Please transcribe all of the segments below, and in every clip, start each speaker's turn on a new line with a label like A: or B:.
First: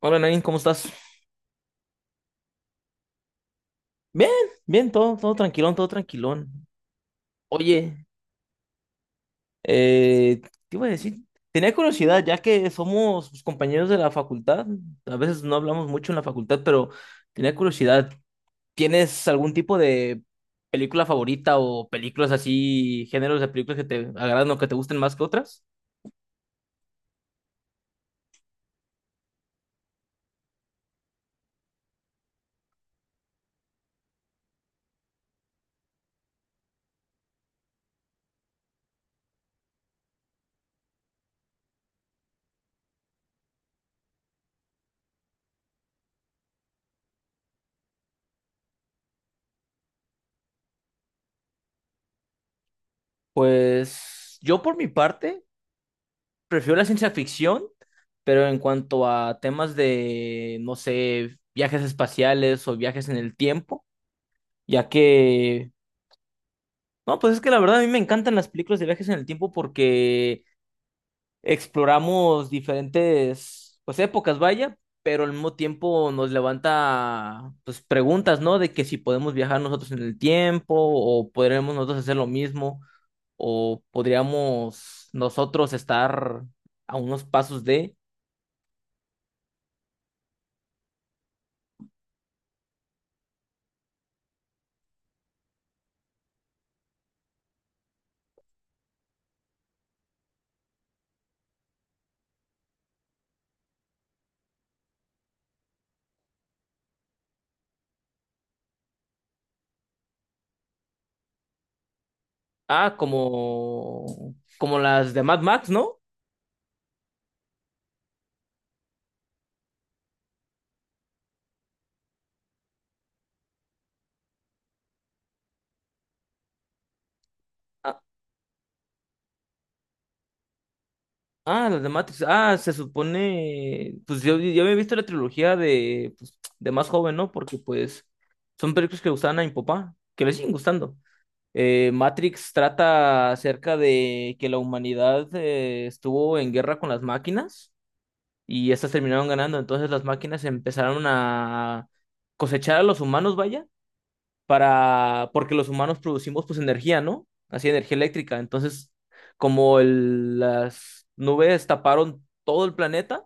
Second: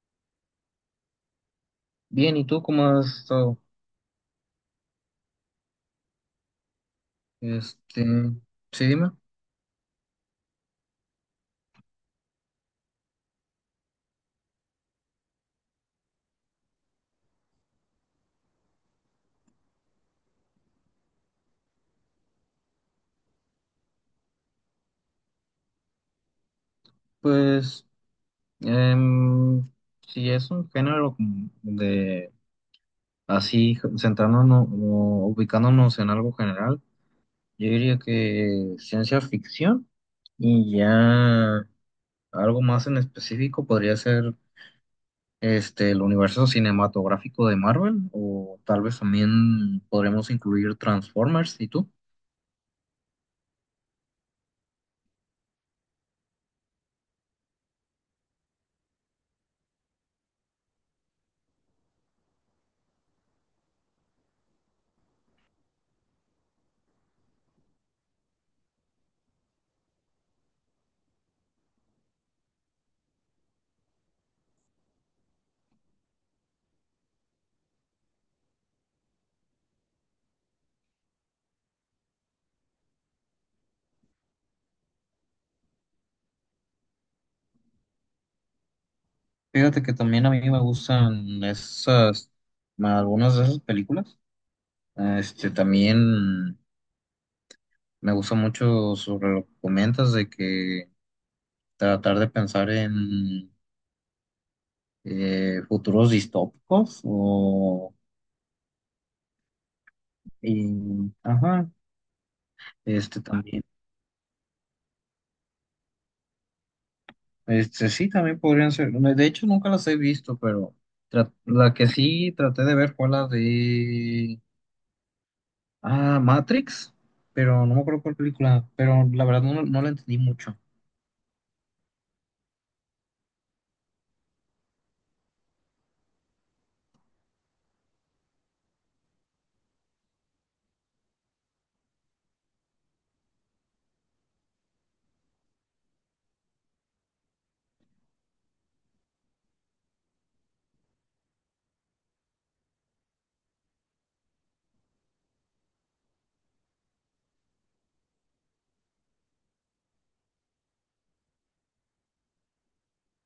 A: Hola Nain, ¿cómo estás?
B: Bien, ¿y tú cómo has estado?
A: Bien, bien, todo tranquilón, todo tranquilón. Oye,
B: Este, sí, dime.
A: eh, ¿qué iba a decir? Tenía curiosidad, ya que somos pues, compañeros de la facultad, a veces no hablamos mucho en la facultad, pero tenía curiosidad, ¿tienes algún tipo de película favorita o películas así, géneros de películas que te agradan o que te gusten más que otras?
B: Pues, em, si es un género como de así, centrándonos o ubicándonos en algo general, yo diría que ciencia ficción y ya algo más en específico podría ser el universo cinematográfico de Marvel, o tal vez también podremos incluir Transformers. ¿Y tú?
A: Pues yo por mi parte, prefiero la ciencia ficción, pero en cuanto a temas de, no sé, viajes espaciales o viajes en el tiempo, ya que, no, pues es que la verdad a mí me encantan las películas de viajes en el tiempo porque exploramos diferentes, pues épocas, vaya, pero al mismo tiempo nos levanta, pues preguntas, ¿no? De que si podemos viajar nosotros en el tiempo o podremos nosotros hacer lo mismo o podríamos nosotros estar a unos pasos de...
B: Fíjate que también a mí me gustan esas, algunas de esas películas. También me gusta mucho sobre lo que comentas de que tratar de pensar en futuros distópicos ajá,
A: Ah,
B: este también,
A: como, como las de Mad Max, ¿no?
B: este sí, también podrían ser. De hecho, nunca las he visto, pero la que sí traté de ver fue la de, ah, Matrix, pero no me
A: Ah,
B: acuerdo cuál película, pero la verdad no la entendí mucho.
A: ah, las de Matrix. Ah, se supone, pues yo había visto la trilogía de, pues, de más joven, ¿no? Porque pues son películas que le gustaban a mi papá, que le siguen gustando. Matrix trata acerca de que la humanidad estuvo en guerra con las máquinas y estas terminaron ganando. Entonces las máquinas empezaron a cosechar a los humanos, vaya para, porque los humanos producimos pues energía, ¿no? Así energía eléctrica. Entonces, como el- las nubes taparon todo el planeta,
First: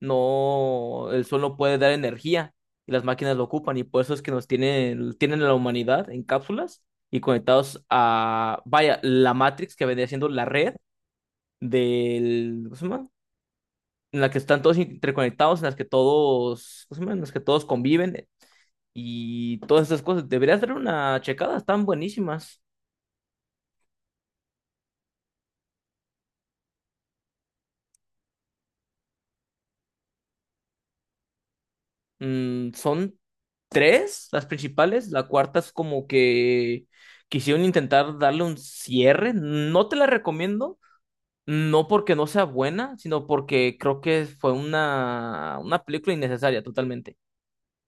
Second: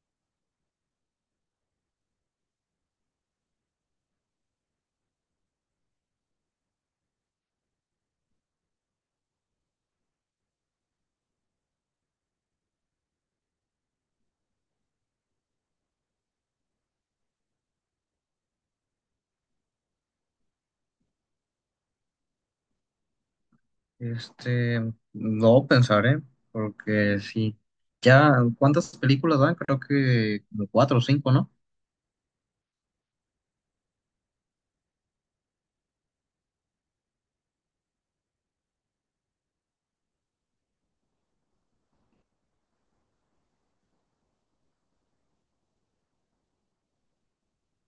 A: no, el sol no puede dar energía y las máquinas lo ocupan y por eso es que nos tienen, tienen a la humanidad en cápsulas y conectados a, vaya, la Matrix que vendría siendo la red del, ¿cómo se llama? En la que están todos interconectados, en las que todos, ¿cómo se llama? En las que todos conviven y todas esas cosas. Deberías dar una checada, están buenísimas.
B: Este, no pensaré, porque sí. Ya, ¿cuántas películas van? Creo que como cuatro o cinco, ¿no?
A: Mm, son tres las principales, la cuarta es como que quisieron intentar darle un cierre. No te la recomiendo, no porque no sea buena, sino porque creo que fue una película innecesaria totalmente,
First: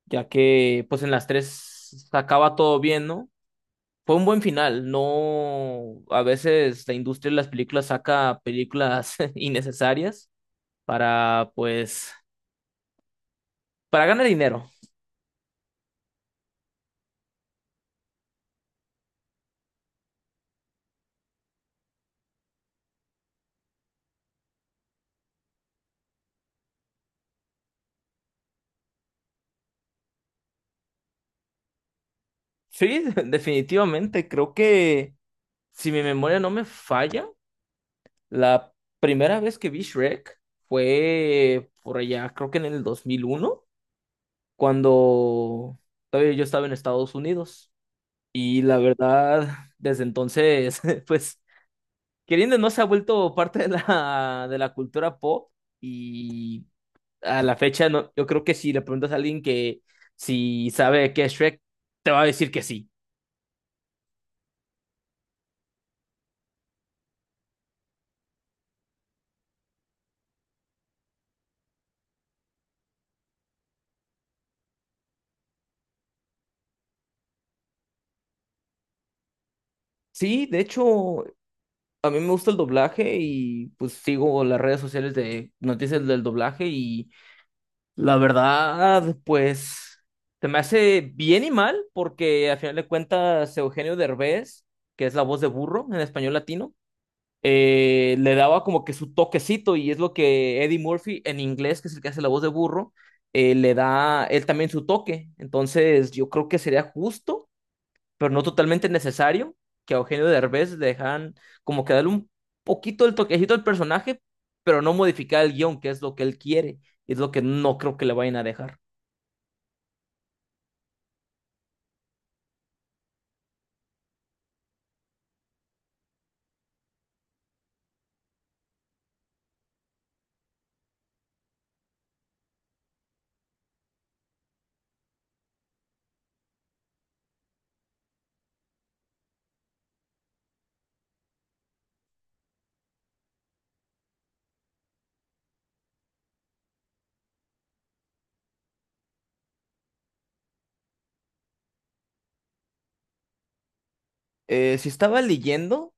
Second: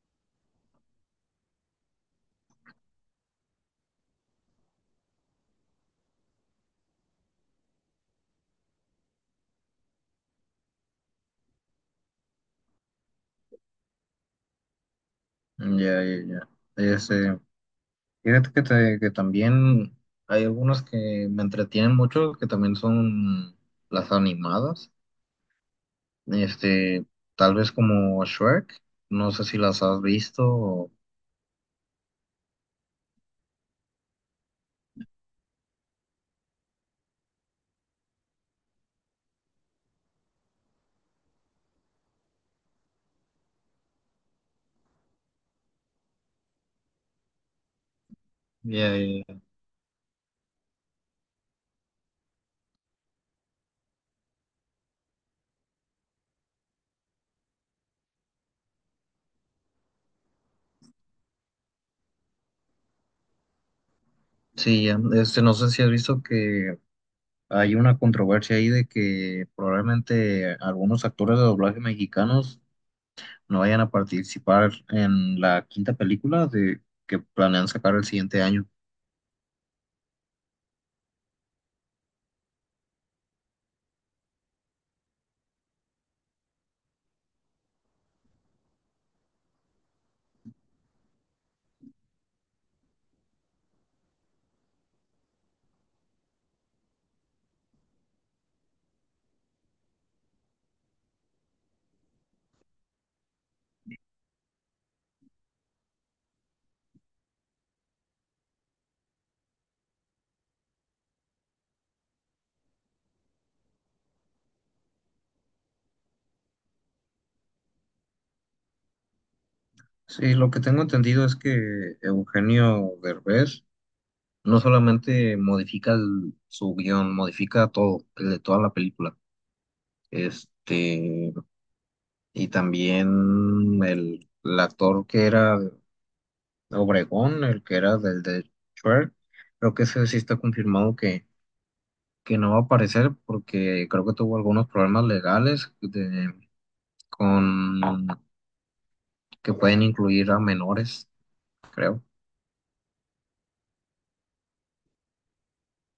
A: ya que pues en las tres acaba todo bien, ¿no? Fue un buen final, no, a veces la industria de las películas saca películas innecesarias para, pues, para ganar dinero.
B: Ya, ya, ya. Este, Fíjate que también hay algunas que me entretienen mucho, que también son las animadas. Este, Tal vez como Shrek, no sé si las has visto. O...
A: Sí, definitivamente. Creo que, si mi memoria no me falla, la primera vez que vi Shrek fue por allá, creo que en el 2001 cuando todavía yo estaba en Estados Unidos. Y la
B: Ya, ya, ya.
A: verdad, desde entonces, pues, queriendo o no se ha vuelto parte de la cultura pop. Y a la fecha, no, yo creo que si le preguntas a alguien que si sabe qué es Shrek, te va a decir que sí.
B: Sí, ya. No sé si has visto que hay una controversia ahí de que probablemente algunos actores de doblaje mexicanos no vayan a participar en la quinta película de que planean sacar el siguiente año.
A: Sí, de hecho, a mí me gusta el doblaje y pues sigo las redes sociales de noticias del doblaje y la verdad, pues se me hace bien y mal porque al final de cuentas Eugenio Derbez, que es la voz de burro en español latino, le daba como que su toquecito y es lo que Eddie Murphy en inglés, que es el que hace la voz de burro, le da él también su toque. Entonces yo creo que sería justo, pero no totalmente necesario, que a Eugenio Derbez le dejaran como que darle un poquito el toquecito al personaje, pero no modificar el guión, que es lo que él quiere, y es lo que no creo que le vayan a dejar.
B: Sí, lo que tengo entendido es que Eugenio Derbez no solamente modifica su guión, modifica todo, el de toda la película. Este, y también el actor que era Obregón, el que era del de Shrek, creo que ese sí está confirmado que no va a aparecer porque creo que tuvo algunos problemas legales de, con que pueden incluir a menores, creo.
A: Si estaba leyendo...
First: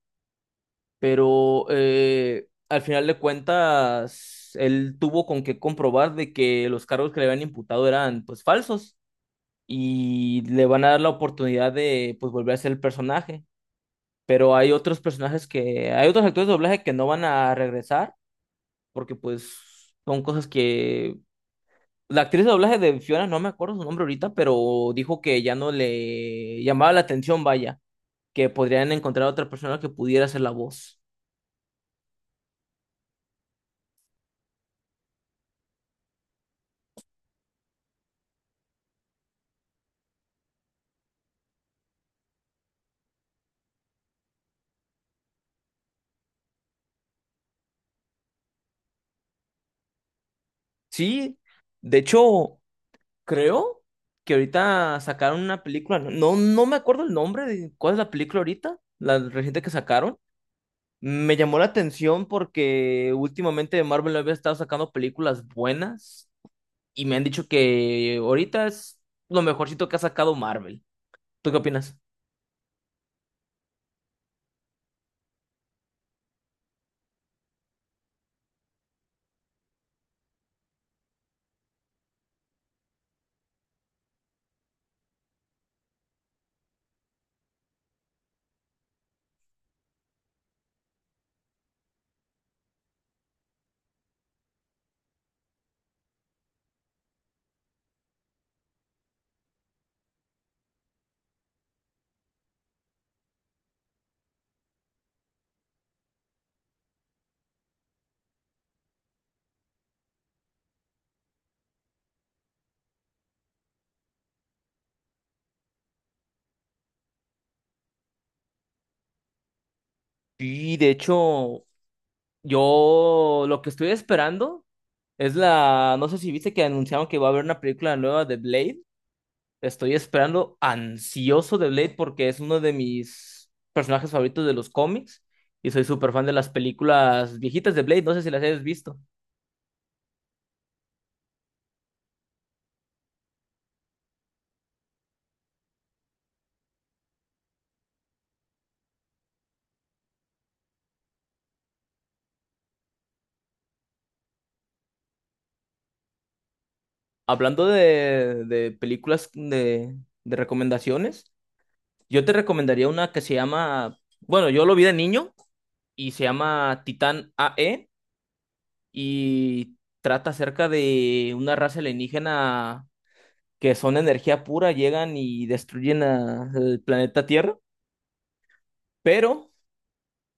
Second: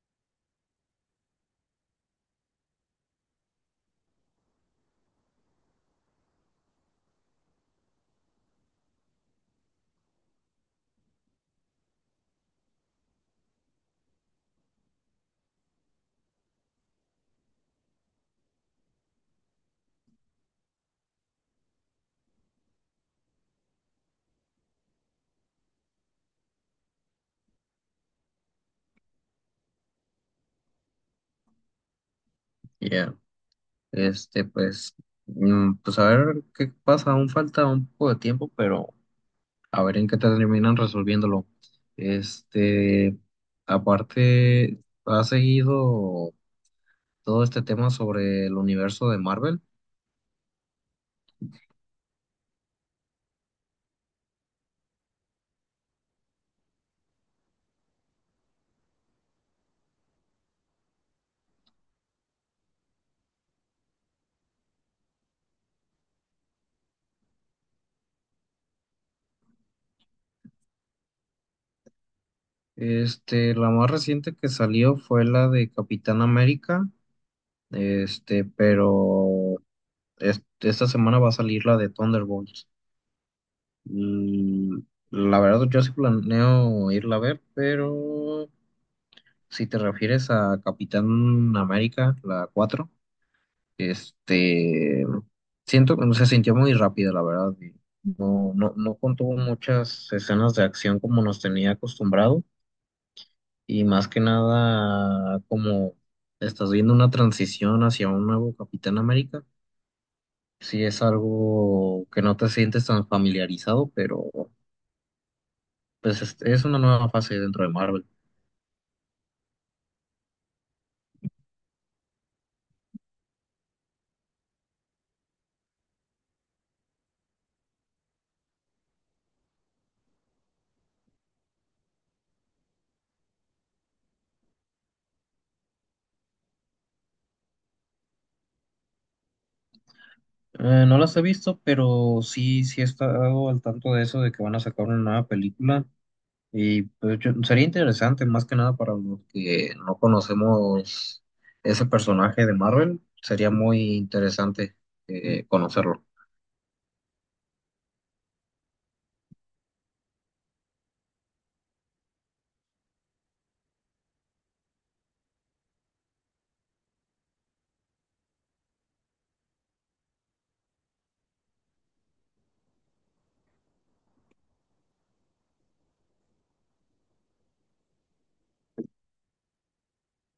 A: pero al final de cuentas, él tuvo con qué comprobar de que los cargos que le habían imputado eran pues falsos y le van a dar la oportunidad de pues volver a ser el personaje. Pero hay otros personajes que, hay otros actores de doblaje que no van a regresar porque pues son cosas que... La actriz de doblaje de Fiona, no me acuerdo su nombre ahorita, pero dijo que ya no le llamaba la atención, vaya, que podrían encontrar a otra persona que pudiera hacer la voz.
B: Ya. Este, pues, pues a ver qué pasa, aún falta un poco de tiempo, pero a ver en qué terminan resolviéndolo. Este, Aparte, ha seguido todo este tema sobre el universo de Marvel.
A: Sí, de hecho, creo que ahorita sacaron una película, no, no me acuerdo el nombre de cuál es la película ahorita, la reciente que sacaron. Me llamó la atención porque últimamente Marvel había estado sacando películas buenas y me han dicho que ahorita es lo mejorcito que ha sacado Marvel. ¿Tú qué opinas?
B: La más reciente que salió fue la de Capitán América. Pero esta semana va a salir la de Thunderbolts. Mm, La verdad, yo sí planeo irla a ver, pero si te refieres a Capitán América, la cuatro, este, siento que se sintió muy rápida, la verdad. No, no, no contuvo muchas escenas de acción como nos tenía acostumbrado, y más que nada, como estás viendo una transición hacia un nuevo Capitán América. Sí, es algo que no te sientes tan familiarizado, pero pues es una nueva fase dentro de Marvel.
A: Y de hecho, yo lo que estoy esperando es la, no sé si viste que anunciaron que va a haber una película nueva de Blade. Estoy esperando ansioso de Blade porque es uno de mis personajes favoritos de los cómics y soy súper fan de las películas viejitas de Blade. No sé si las hayas visto.
B: No las he visto, pero sí, sí he estado al tanto de eso, de que van a sacar una nueva película. Y pues sería interesante, más que nada para los que no conocemos ese personaje de Marvel, sería muy interesante conocerlo.
A: Hablando de películas de recomendaciones, yo te recomendaría una que se llama, bueno, yo lo vi de niño y se llama Titán AE y trata acerca de una raza alienígena que son energía pura, llegan y destruyen a- el planeta Tierra, pero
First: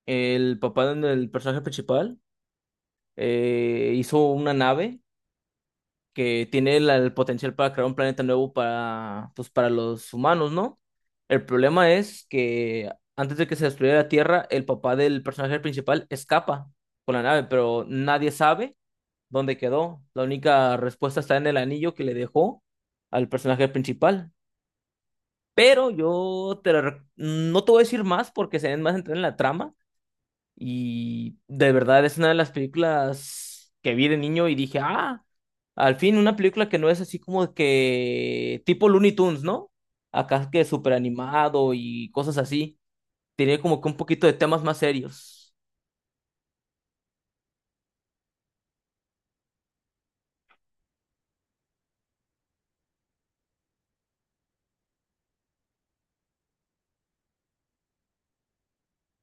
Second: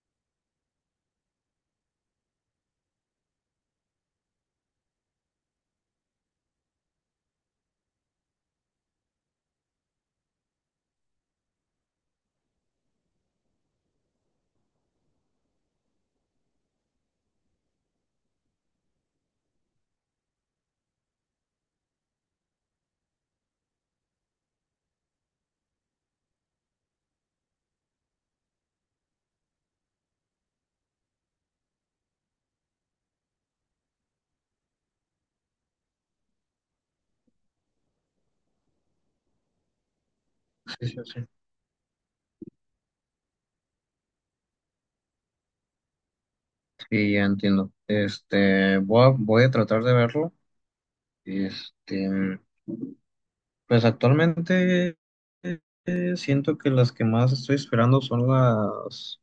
A: el papá del personaje principal hizo una nave que tiene la- el potencial para crear un planeta nuevo para, pues, para los humanos, ¿no? El problema es que antes de que se destruyera la Tierra, el papá del personaje principal escapa con la nave, pero nadie sabe dónde quedó. La única respuesta está en el anillo que le dejó al personaje principal. Pero yo te la rec- no te voy a decir más porque se den más entrar en la trama. Y de verdad es una de las películas que vi de niño y dije, ah, al fin una película que no es así como que tipo Looney Tunes, ¿no? Acá que
B: Sí,
A: súper
B: sí, sí.
A: animado y cosas así. Tiene como que un poquito de temas más serios.
B: Sí, ya entiendo. Voy a tratar de verlo. Este. Pues actualmente, eh, siento que las que más estoy esperando son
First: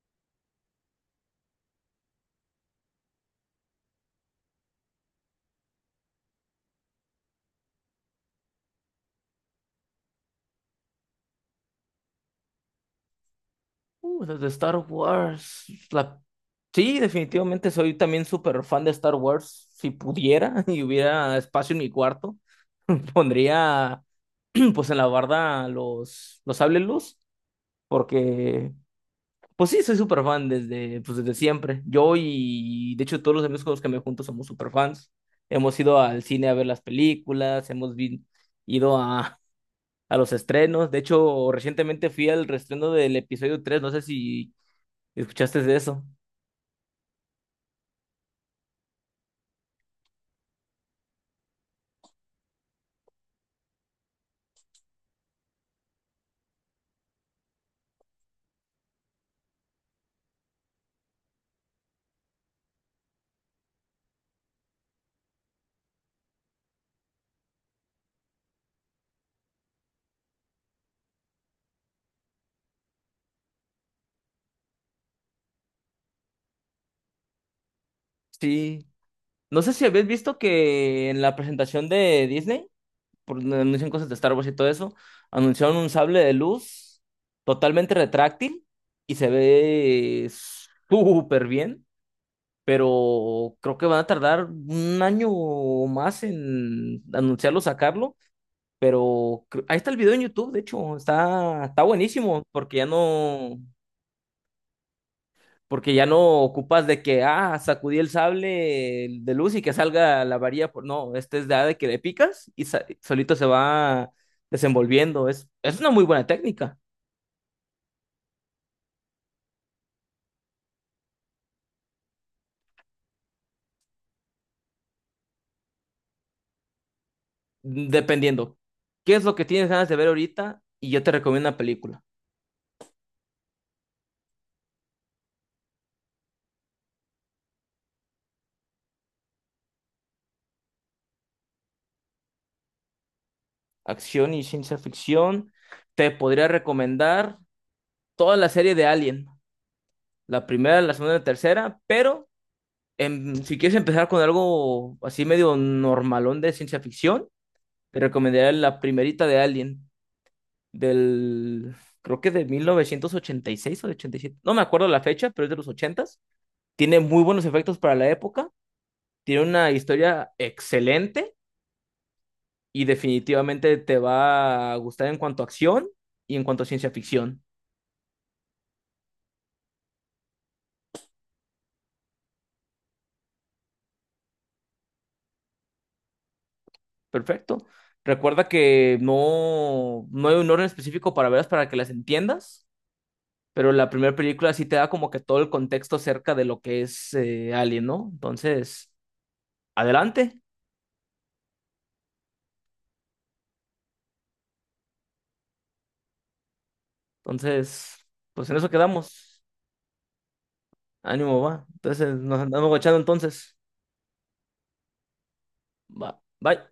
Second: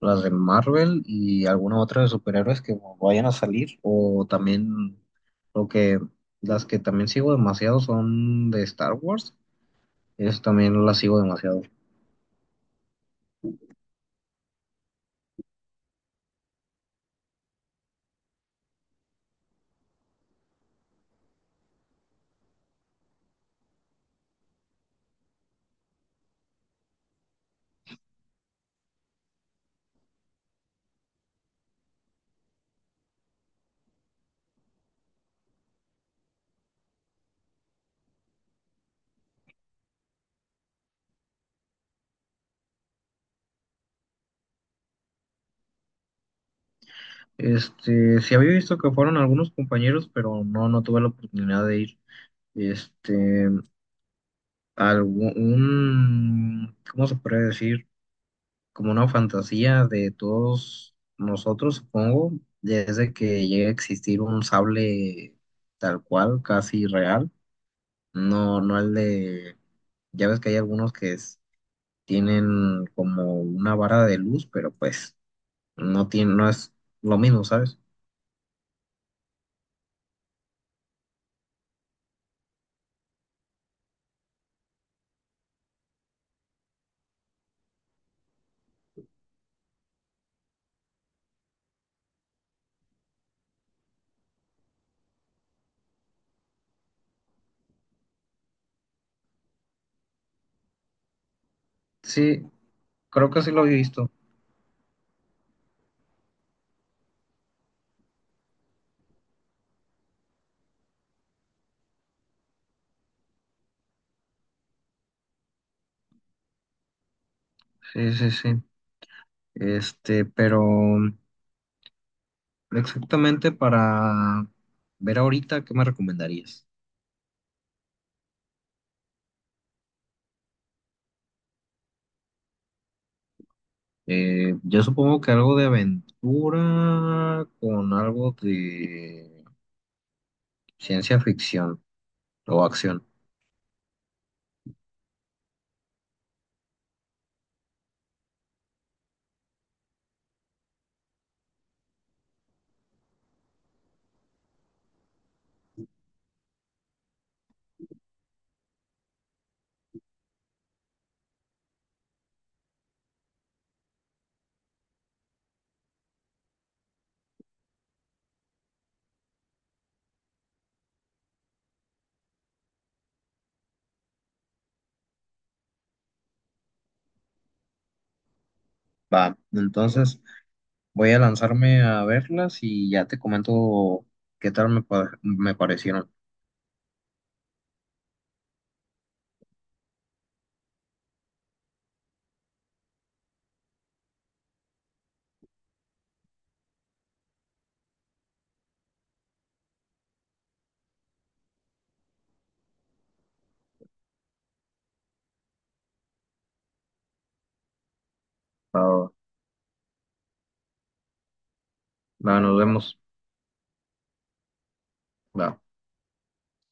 B: las de Marvel y alguna otra de superhéroes que vayan a salir. O también lo que las que también sigo demasiado son de Star Wars. Eso también las sigo demasiado.
A: Las de Star Wars. La- Sí, definitivamente soy también súper fan de Star Wars. Si pudiera y hubiera espacio en mi cuarto, pondría pues en la barda los sables luz, porque pues sí, soy súper fan desde, pues desde siempre. Yo y de hecho todos los amigos con los que me junto somos súper fans. Hemos ido al cine a ver las películas, hemos vi- ido a los estrenos. De hecho, recientemente fui al reestreno del episodio 3. No sé si escuchaste de eso.
B: Sí había visto que fueron algunos compañeros, pero no tuve la oportunidad de ir. Este, Algún, ¿cómo se puede decir? Como una fantasía de todos nosotros, supongo, desde que llegue a existir un sable tal cual, casi real, no, no el de, ya ves que hay algunos tienen como una vara de luz, pero pues no tiene, no es lo mismo, ¿sabes?
A: Sí. No sé si habías visto que en la presentación de Disney, por donde anuncian cosas de Star Wars y todo eso, anunciaron un sable de luz totalmente retráctil y se ve súper bien, pero creo que van a tardar un año o más en anunciarlo, sacarlo, pero cre- ahí está el video en YouTube, de hecho, está, está
B: Sí,
A: buenísimo,
B: creo que sí lo he visto.
A: porque ya no ocupas de que, ah, sacudí el sable de luz y que salga la varilla, por- no, este es de, ah, de que le picas y sa- solito se va desenvolviendo, es una muy buena técnica,
B: Sí, sí, sí, pero exactamente para ver ahorita, ¿qué me recomendarías?
A: dependiendo. ¿Qué es lo que tienes ganas de ver ahorita? Y yo te recomiendo una película.
B: Yo supongo que algo de aventura con algo de ciencia ficción o acción.
A: Acción y ciencia ficción. Te podría recomendar toda la serie de Alien, la primera, la segunda y la tercera, pero si quieres empezar con algo así medio normalón de ciencia ficción, te recomendaría la primerita de Alien, del, creo que de 1986 o de 87, no me acuerdo la fecha, pero es de los 80's. Tiene muy buenos efectos para la época, tiene una historia excelente y definitivamente te va a gustar en cuanto a acción y en cuanto a ciencia ficción.
B: Va, entonces voy a lanzarme a verlas y ya te comento qué tal me parecieron.
A: Perfecto. Recuerda que no, no hay un orden específico para verlas para que las entiendas, pero la primera película sí te da como que todo el contexto acerca de lo que es Alien, ¿no? Entonces, adelante. Entonces, pues en eso
B: Va.
A: quedamos. Ánimo, va. Entonces, nos
B: Va, nos
A: andamos guachando
B: vemos.
A: entonces.
B: Va.
A: Va. Bye.